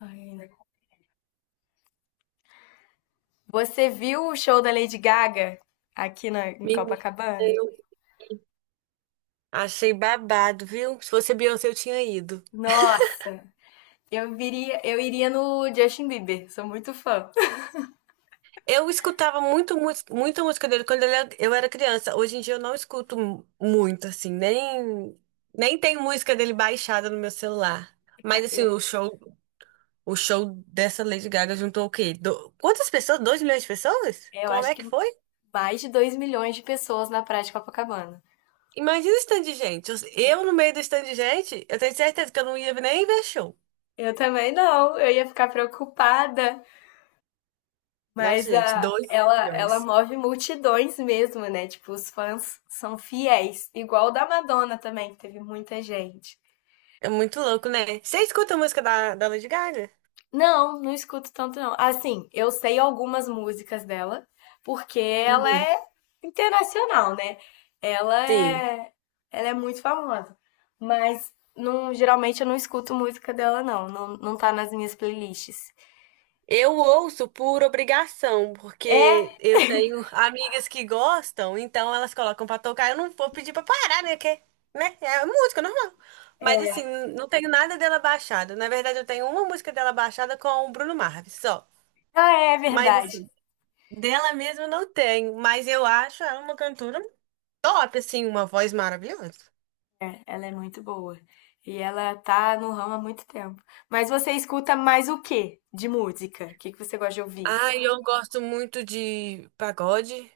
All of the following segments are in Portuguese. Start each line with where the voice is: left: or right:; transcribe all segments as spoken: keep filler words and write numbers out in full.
left: Ai, ainda. Você viu o show da Lady Gaga aqui na, em
right: Menina,
left: Copacabana?
right: eu achei babado, viu? Se fosse Beyoncé, eu tinha ido.
left: Nossa! Eu viria, eu iria no Justin Bieber, sou muito fã.
right: Eu escutava muito, muito, muita música dele quando ele era- eu era criança. Hoje em dia eu não escuto mu- muito, assim, nem, nem tem música dele baixada no meu celular. Mas
left: Ca- Eu,
right: assim, o show, o show dessa Lady Gaga juntou o quê? Do- quantas pessoas? Dois milhões de pessoas?
left: Eu
right: Como
left: acho
right: é
left: que
right: que foi?
left: mais de dois milhões de pessoas na praia de Copacabana.
right: Imagina o stand de gente. Eu eu no meio do stand de gente, eu tenho certeza que eu não ia nem ver show.
left: Eu também não, eu ia ficar preocupada,
right: Nossa,
left: mas
right: gente,
left: a,
right: dois
left: ela, ela
right: milhões.
left: move multidões mesmo, né? Tipo, os fãs são fiéis, igual o da Madonna também, que teve muita gente.
right: É muito louco, né? Você escuta a música da, da Lady Gaga?
left: Não, não escuto tanto não. Assim, eu sei algumas músicas dela, porque ela
right: Uhum.
left: é internacional, né? Ela
right: Sim.
left: é, ela é muito famosa. Mas não, geralmente eu não escuto música dela não, não, não tá nas minhas playlists.
right: Eu ouço por obrigação, porque
left: É,
right: eu tenho amigas que gostam, então elas colocam pra tocar. Eu não vou pedir pra parar, né? Que, né? É música normal. Mas assim, não tenho nada dela baixada. Na verdade, eu tenho uma música dela baixada com o Bruno Mars, só.
left: ela é
right: Mas
left: verdade.
right: assim, dela mesma eu não tenho. Mas eu acho ela uma cantora top, assim, uma voz maravilhosa.
left: Ela é muito boa. E ela tá no ramo há muito tempo. Mas você escuta mais o quê de música? O que que você gosta de ouvir?
right: Ah, eu gosto muito de pagode,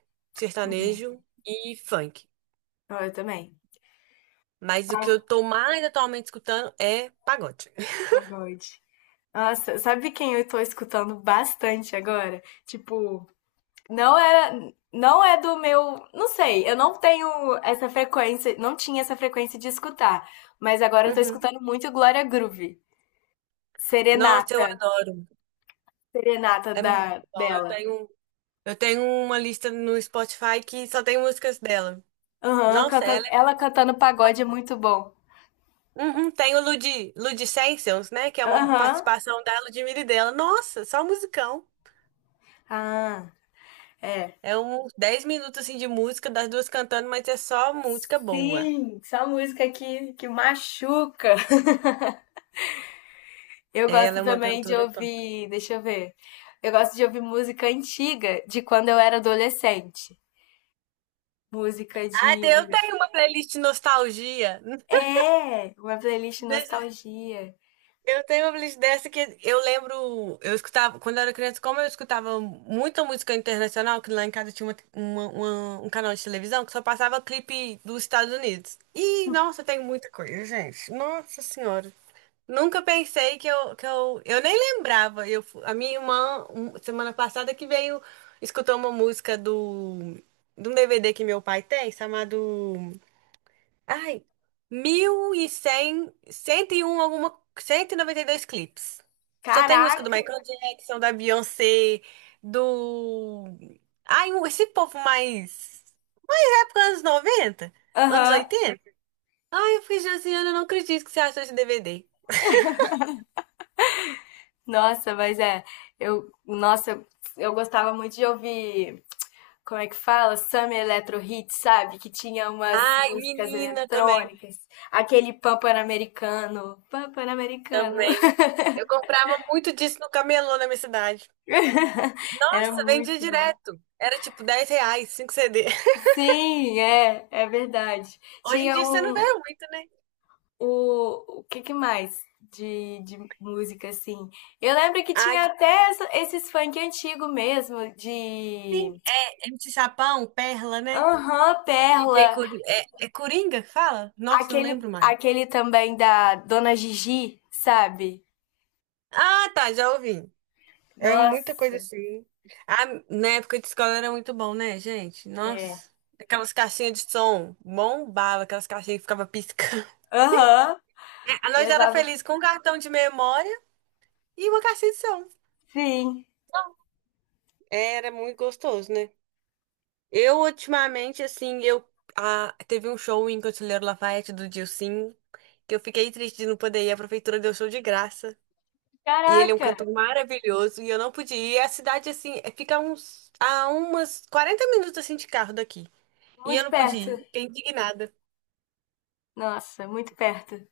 left: Uhum.
right: sertanejo e funk.
left: Ah, eu também.
right: Mas o que
left: Pa-
right: eu tô mais atualmente escutando é pagode.
left: Pagode. Nossa, sabe quem eu tô escutando bastante agora? Tipo, não era, não é do meu, não sei, eu não tenho essa frequência, não tinha essa frequência de escutar, mas agora eu tô
right: Uhum.
left: escutando muito Glória Groove,
right: Nossa, eu
left: Serenata,
right: adoro.
left: Serenata
right: É
left: da
right: muito bom. Eu
left: dela.
right: tenho, eu tenho uma lista no Spotify que só tem músicas dela.
left: Aham,
right: Nossa,
left: cantando,
right: ela é
left: ela cantando pagode é
right: pop.
left: muito bom.
right: Uhum, tem o Lud, Ludicentials, né? Que é uma
left: Aham.
right: participação da Ludmilla e dela. Nossa, só musicão.
left: Ah, é.
right: É uns dez minutos assim, de música, das duas cantando, mas é só música boa.
left: Sim, essa música que que machuca. Eu
right: Ela
left: gosto
right: é uma
left: também de
right: cantora punk.
left: ouvir, deixa eu ver. Eu gosto de ouvir música antiga de quando eu era adolescente. Música
right: Ah, eu
left: de.
right: tenho uma playlist de nostalgia.
left: É, uma playlist
right: Desse-
left: nostalgia.
right: Eu tenho uma playlist dessa que eu lembro, eu escutava, quando eu era criança, como eu escutava muita música internacional, que lá em casa tinha uma- uma- uma- um canal de televisão que só passava clipe dos Estados Unidos. E, nossa, tem muita coisa, gente. Nossa Senhora. Nunca pensei que eu, que eu, eu nem lembrava. Eu, fu- a minha irmã, um- semana passada, que veio, escutou uma música do, de um D V D que meu pai tem, chamado... Ai, mil e cem cento e um alguma, cento e e noventa e dois clipes. Só tem música do
left: Caraca!
right: Michael Jackson, da Beyoncé, do... Ai, um- esse povo mais... da época anos noventa? Anos
left: Aham.
right: oitenta? Ai, eu fiquei, Josiana, eu não acredito que você achou esse D V D.
left: Nossa, mas é. Eu, nossa, eu gostava muito de ouvir. Como é que fala? Summer Electro Hits, sabe? Que tinha umas
right: Ai,
left: músicas
right: menina, também,
left: eletrônicas. Aquele pan pan-americano. Pan pan-americano.
right: também. Eu comprava muito disso no camelô na minha cidade.
left: Era
right: Nossa, vendia
left: muito bom.
right: direto. Era tipo dez reais, cinco C D.
left: Sim, é, é verdade.
right: Hoje em
left: Tinha
right: dia você não vê
left: um,
right: muito, né?
left: o, o que que mais de, de música, assim? Eu lembro que
right: Ah,
left: tinha até essa- esses funk antigo mesmo, de...
right: sim, é M C Sapão, Perla, né?
left: Aham,
right: D J
left: Perla,
right: Coringa. É, é Coringa que fala? Nossa, não
left: aquele,
right: lembro mais.
left: aquele também da Dona Gigi, sabe?
right: Ah, tá, já ouvi. É muita coisa
left: Nossa,
right: assim. Ah, na época de escola era muito bom, né, gente?
left: é.
right: Nossa. Aquelas caixinhas de som bombava, aquelas caixinhas que ficava piscando.
left: Aham,
right: É, nós era
left: levava...
right: feliz com um cartão de memória e uma caixinha de som.
left: Sim.
right: Era muito gostoso, né? Eu, ultimamente, assim, eu. Ah, teve um show em Conselheiro Lafayette do Dilsim, que eu fiquei triste de não poder ir. A prefeitura deu show de graça. E ele é um
left: Caraca,
right: cantor maravilhoso e eu não podia ir. E a cidade, assim, é- fica a uns, a umas quarenta minutos assim de carro daqui. E eu
left: muito
right: não podia
left: perto.
right: ir. Fiquei indignada.
left: Nossa, muito perto.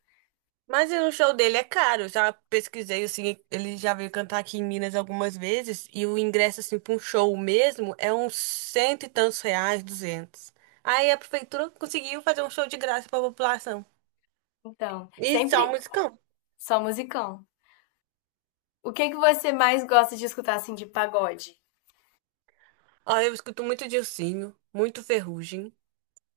right: Mas o show dele é caro. Eu já pesquisei assim, ele já veio cantar aqui em Minas algumas vezes e o ingresso assim para um show mesmo é uns cento e tantos reais, duzentos. Aí a prefeitura conseguiu fazer um show de graça para a população.
left: Então,
right: E só
left: sempre
right: musicão.
left: só musicão. O que que você mais gosta de escutar, assim, de pagode?
right: Ó, eu escuto muito Dilsinho, muito Ferrugem.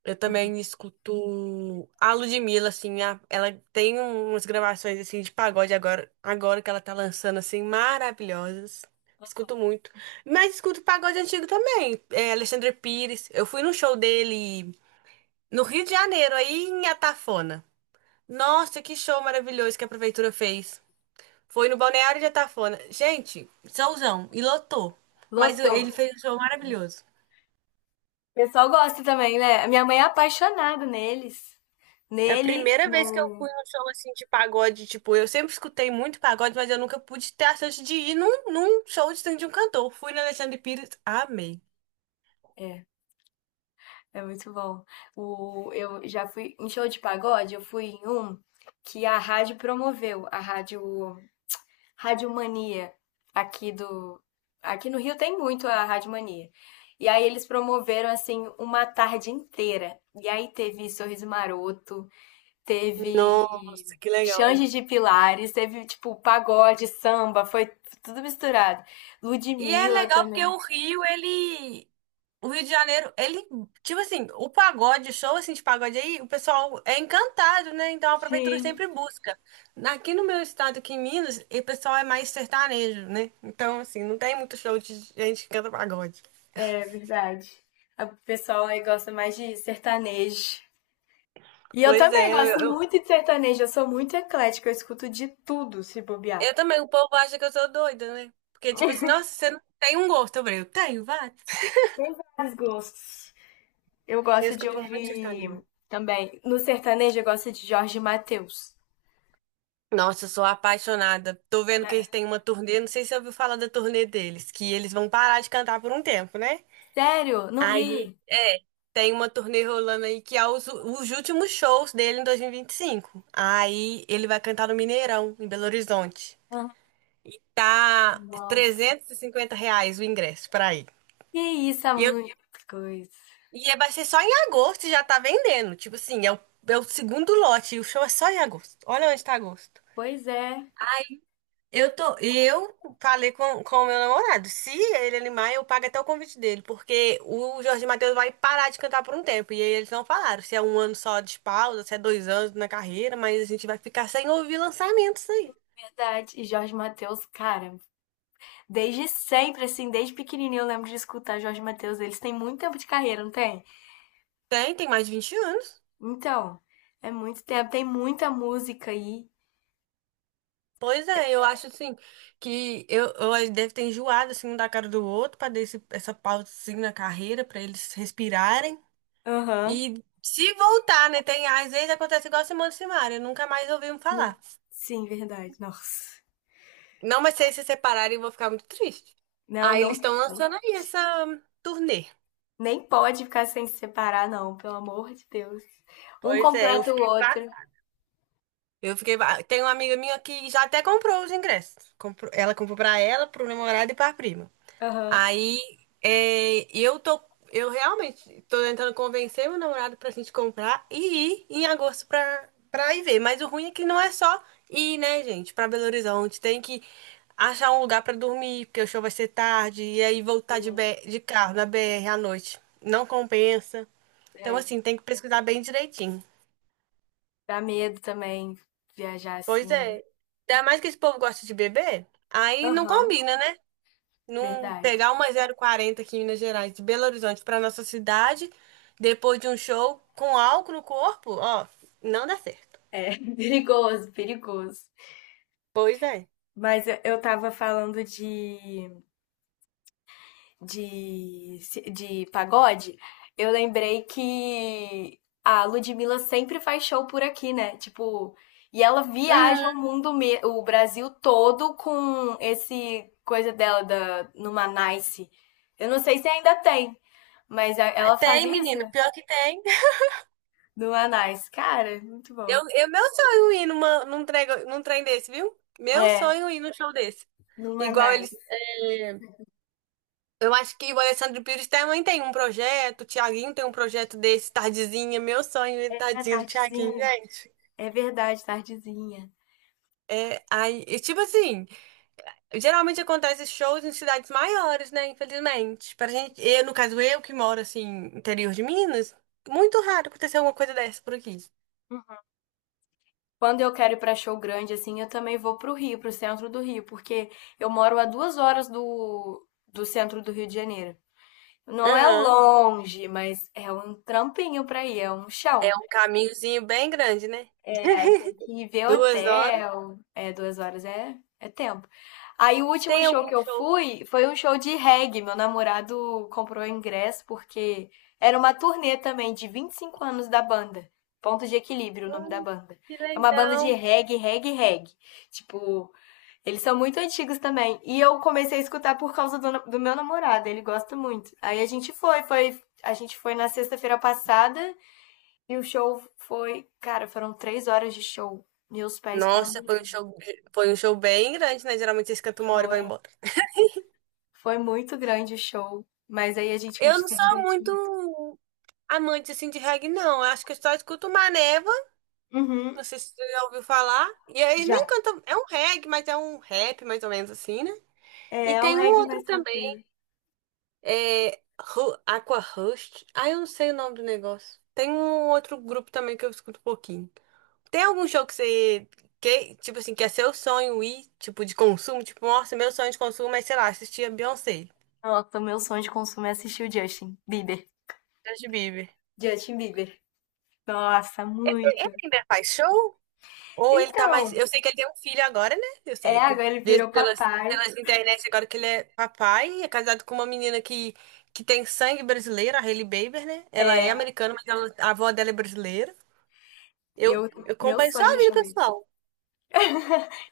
right: Eu também escuto a Ludmilla, assim, a- ela tem umas gravações, assim, de pagode agora, agora que ela tá lançando, assim, maravilhosas. Escuto muito. Mas escuto pagode antigo também, é, Alexandre Pires. Eu fui no show dele no Rio de Janeiro, aí em Atafona. Nossa, que show maravilhoso que a prefeitura fez. Foi no Balneário de Atafona. Gente, showzão, e lotou. Mas
left: Lotou.
right: ele fez um show maravilhoso.
left: O pessoal gosta também, né? A minha mãe é apaixonada neles.
right: É a
left: Nele,
right: primeira vez que eu
left: no.
right: fui num show assim de pagode, tipo, eu sempre escutei muito pagode, mas eu nunca pude ter a chance de ir num, num show de de um cantor. Fui na Alexandre Pires, amei.
left: É, é muito bom. O, eu já fui em show de pagode, eu fui em um que a rádio promoveu, a rádio, rádio Mania, aqui do. Aqui no Rio tem muito a Rádio Mania. E aí eles promoveram, assim, uma tarde inteira. E aí teve Sorriso Maroto, teve
right: Nossa, que legal.
left: Xande de Pilares, teve tipo pagode, samba, foi tudo misturado.
right: E é
left: Ludmilla
right: legal porque
left: também.
right: o Rio, ele. O Rio de Janeiro, ele. Tipo assim, o pagode, o show assim de pagode aí, o pessoal é encantado, né? Então a prefeitura
left: Sim,
right: sempre busca. Aqui no meu estado, aqui em Minas, o pessoal é mais sertanejo, né? Então, assim, não tem muito show de gente que canta pagode.
left: é verdade. O pessoal aí gosta mais de sertanejo. E eu
right: Pois
left: também
right: é, eu,
left: gosto
right: eu-
left: muito de sertanejo, eu sou muito eclética, eu escuto de tudo, se bobear.
right: eu também, o povo acha que eu sou doida, né? Porque, tipo assim, nossa, você não tem um gosto. Eu falei, eu tenho, vai.
left: Tem vários gostos. Eu
right: Eu
left: gosto de
right: escuto muito
left: ouvir
right: história.
left: também. No sertanejo, eu gosto de Jorge Mateus.
right: Nossa, eu sou apaixonada. Tô vendo que eles têm uma turnê, não sei se você ouviu falar da turnê deles, que eles vão parar de cantar por um tempo, né?
left: Sério? Não
right: Aí,
left: vi.
right: é, tem uma turnê rolando aí que é os, os últimos shows dele em dois mil e e vinte e cinco. Aí ele vai cantar no Mineirão, em Belo Horizonte.
left: Ah,
right: Tá
left: nossa.
right: trezentos e cinquenta reais o ingresso pra ir.
left: Que isso, há muita coisa.
right: E é- vai ser só em agosto e já tá vendendo. Tipo assim, é o, é o segundo lote e o show é só em agosto. Olha onde tá agosto.
left: Pois é,
right: Eu tô, eu falei com, com o meu namorado. Se ele animar, eu pago até o convite dele, porque o Jorge Mateus vai parar de cantar por um tempo. E aí eles não falaram se é um ano só de pausa, se é dois anos na carreira, mas a gente vai ficar sem ouvir lançamentos aí.
left: verdade. E Jorge Mateus, cara, desde sempre, assim, desde pequenininho eu lembro de escutar Jorge Mateus. Eles têm muito tempo de carreira, não tem?
right: Tem, tem mais de vinte anos.
left: Então, é muito tempo. Tem muita música aí.
right: Pois é, eu acho assim que eu, eu deve ter enjoado assim um da cara do outro para dar esse- essa pausa assim, na carreira para eles respirarem
left: Aham.
right: e se voltar, né? Tem às vezes acontece igual a Simone e Simaria, nunca mais ouvimos
left: No-
right: falar.
left: Sim, verdade. Nossa.
right: Não, mas se eles se separarem, eu vou ficar muito triste.
left: Não,
right: Aí
left: não,
right: eles estão lançando
left: não.
right: aí essa turnê.
left: Nem pode ficar sem se separar, não, pelo amor de Deus. Um
right: Pois é. Eu
left: completa o
right: fiquei pra...
left: outro.
right: eu fiquei pra- tem uma amiga minha que já até comprou os ingressos. Comprou- Ela comprou para ela, pro namorado e para prima.
left: Aham.
right: Aí é, eu tô, eu realmente tô tentando convencer meu namorado pra gente comprar e ir em agosto pra, pra ir ver. Mas o ruim é que não é só ir, né, gente, pra Belo Horizonte. Tem que achar um lugar pra dormir, porque o show vai ser tarde, e aí voltar de, B- de carro na B R à noite. Não compensa. Então,
left: É,
right: assim, tem que pesquisar bem direitinho.
left: dá medo também viajar
right: Pois
left: assim.
right: é. Ainda mais que esse povo gosta de beber, aí não
left: Aham.
right: combina, né? Num,
left: Verdade.
right: pegar uma zero quarenta aqui em Minas Gerais, de Belo Horizonte pra nossa cidade, depois de um show com álcool no corpo, ó, não dá certo.
left: É, perigoso, perigoso.
right: Pois é.
left: Mas eu eu tava falando de, de, de pagode, eu lembrei que a Ludmilla sempre faz show por aqui, né? Tipo, e ela viaja o
right: Uhum.
left: mundo, me- o Brasil todo com esse coisa dela da, numa Nice. Eu não sei se ainda tem, mas a- ela
right: Tem,
left: fazia isso
right: menino,
left: né?
right: pior que tem.
left: Numa Nice. Cara, muito bom.
right: Eu, eu, meu sonho é ir numa, num trem, num trem desse, viu? Meu
left: É,
right: sonho é ir num show desse.
left: numa
right: Igual eles.
left: Nice.
right: É, eu acho que o Alessandro Pires também tem um projeto, o Thiaguinho tem um projeto desse, Tardezinha. Meu sonho é
left: É
right: tadinho do Thiaguinho,
left: tardezinha.
right: gente.
left: É verdade, tardezinha.
right: É, aí, e tipo assim, geralmente acontece shows em cidades maiores, né? Infelizmente. Pra gente, eu, no caso, eu que moro assim, interior de Minas, muito raro acontecer alguma coisa dessa por aqui.
left: Quando eu quero ir pra show grande, assim, eu também vou pro Rio, pro centro do Rio, porque eu moro a duas horas do, do centro do Rio de Janeiro. Não é
right: Aham.
left: longe, mas é um trampinho pra ir, é um chão.
right: É um caminhozinho bem grande, né?
left: Aí tem que ver
right: Duas horas.
left: hotel. É, duas horas é, é tempo. Aí o último
right: Tem
left: show
right: algum
left: que eu
right: show?
left: fui foi um show de reggae. Meu namorado comprou o ingresso porque era uma turnê também de vinte e cinco anos da banda. Ponto de Equilíbrio, o nome da
right: Ai,
left: banda.
right: que
left: É uma banda de
right: legal.
left: reggae, reggae, reggae. Tipo, eles são muito antigos também. E eu comecei a escutar por causa do, na- do meu namorado, ele gosta muito. Aí a gente foi, foi, a gente foi na sexta-feira passada e o show foi, cara, foram três horas de show. Meus pés ficaram
right: Nossa, foi um
left: doendo.
right: show, foi um show bem grande, né? Geralmente eles cantam uma hora e vão
left: Foi.
right: embora.
left: Foi muito grande o show. Mas aí a gente
right: Eu não
left: se
right: sou
left: divertiu muito.
right: muito amante assim de reggae, não. Eu acho que eu só escuto Maneva.
left: Uhum,
right: Não sei se você já ouviu falar. E aí nem
left: já.
right: canta. É um reggae, mas é um rap, mais ou menos assim, né?
left: É
right: E
left: é um
right: tem um
left: reggae
right: outro
left: mais
right: também.
left: tranquilo.
right: É. Ru- Aqua Rust. Ah, eu não sei o nome do negócio. Tem um outro grupo também que eu escuto um pouquinho. Tem algum show que você. Que, tipo assim, que é seu sonho ir, tipo, de consumo? Tipo, nossa, meu sonho de consumo é, sei lá, assistir a Beyoncé.
left: Nossa, o meu sonho de consumo é assistir o Justin Bieber.
right: Justin Bieber.
left: Justin Bieber. Nossa,
right: Ele, ele
left: muito.
right: ainda faz show? Ou ele tá mais.
left: Então,
right: Eu sei que ele tem um filho agora, né? Eu
left: é,
right: sei. Com-
left: agora ele
right: desde-
left: virou
right: Pelas,
left: papai.
right: pelas internet, agora que ele é papai, é casado com uma menina que, que tem sangue brasileiro, a Hailey Bieber, né? Ela é americana, mas ela- a avó dela é brasileira. Eu,
left: Eu,
right: eu
left: meu
right: acompanho só
left: sonho
right: a
left: no
right: vida
left: show dele.
right: pessoal.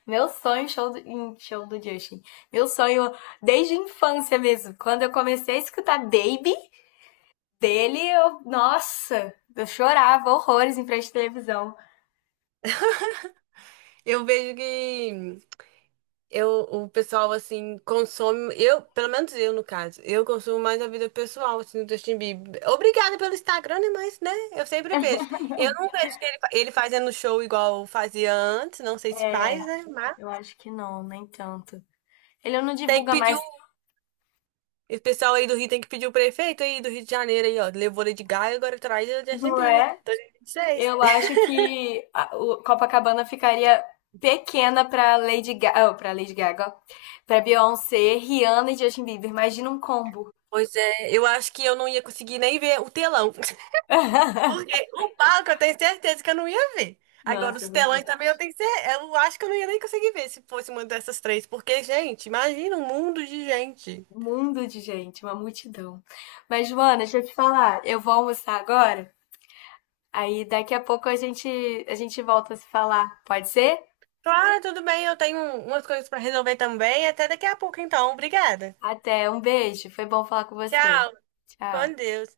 left: Meu sonho show do, em show do Justin. Meu sonho desde a infância mesmo. Quando eu comecei a escutar Baby, dele, eu, nossa, eu chorava horrores em frente à televisão.
right: Eu vejo que. Eu, o pessoal, assim, consome. Eu, pelo menos eu, no caso, eu consumo mais a vida pessoal, assim, do Justin Bieber. Obrigada pelo Instagram, né? Mas, né? Eu sempre vejo. Eu não vejo ele, fa- ele fazendo show igual fazia antes, não sei se faz,
left: É,
right: né? Mas
left: eu acho que não, nem tanto. Ele não
right: tem que
left: divulga
right: pedir o.
left: mais,
right: O pessoal aí do Rio tem que pedir o prefeito aí do Rio de Janeiro aí, ó. Levou Lady Gaga, agora traz o Justin
left: não
right: Bieber.
left: é?
right: dois mil e vinte e seis.
left: Eu acho que a, o Copacabana ficaria pequena para Lady Gaga, oh, para Lady Gaga, para Beyoncé, Rihanna e Justin Bieber. Imagina um combo.
right: Pois é, eu acho que eu não ia conseguir nem ver o telão. Porque o palco eu tenho certeza que eu não ia ver. Agora,
left: Nossa, é
right: os telões
left: verdade.
right: também eu tenho certeza. Eu acho que eu não ia nem conseguir ver se fosse uma dessas três. Porque, gente, imagina um mundo de gente.
left: Um mundo de gente, uma multidão. Mas Joana, deixa eu te falar, eu vou almoçar agora. Aí daqui a pouco a gente a gente volta a se falar. Pode ser?
right: Claro, tudo bem, eu tenho um, umas coisas pra resolver também. Até daqui a pouco, então. Obrigada.
left: Até, um beijo. Foi bom falar com você.
right: Tchau.
left: Tchau.
right: Com Deus.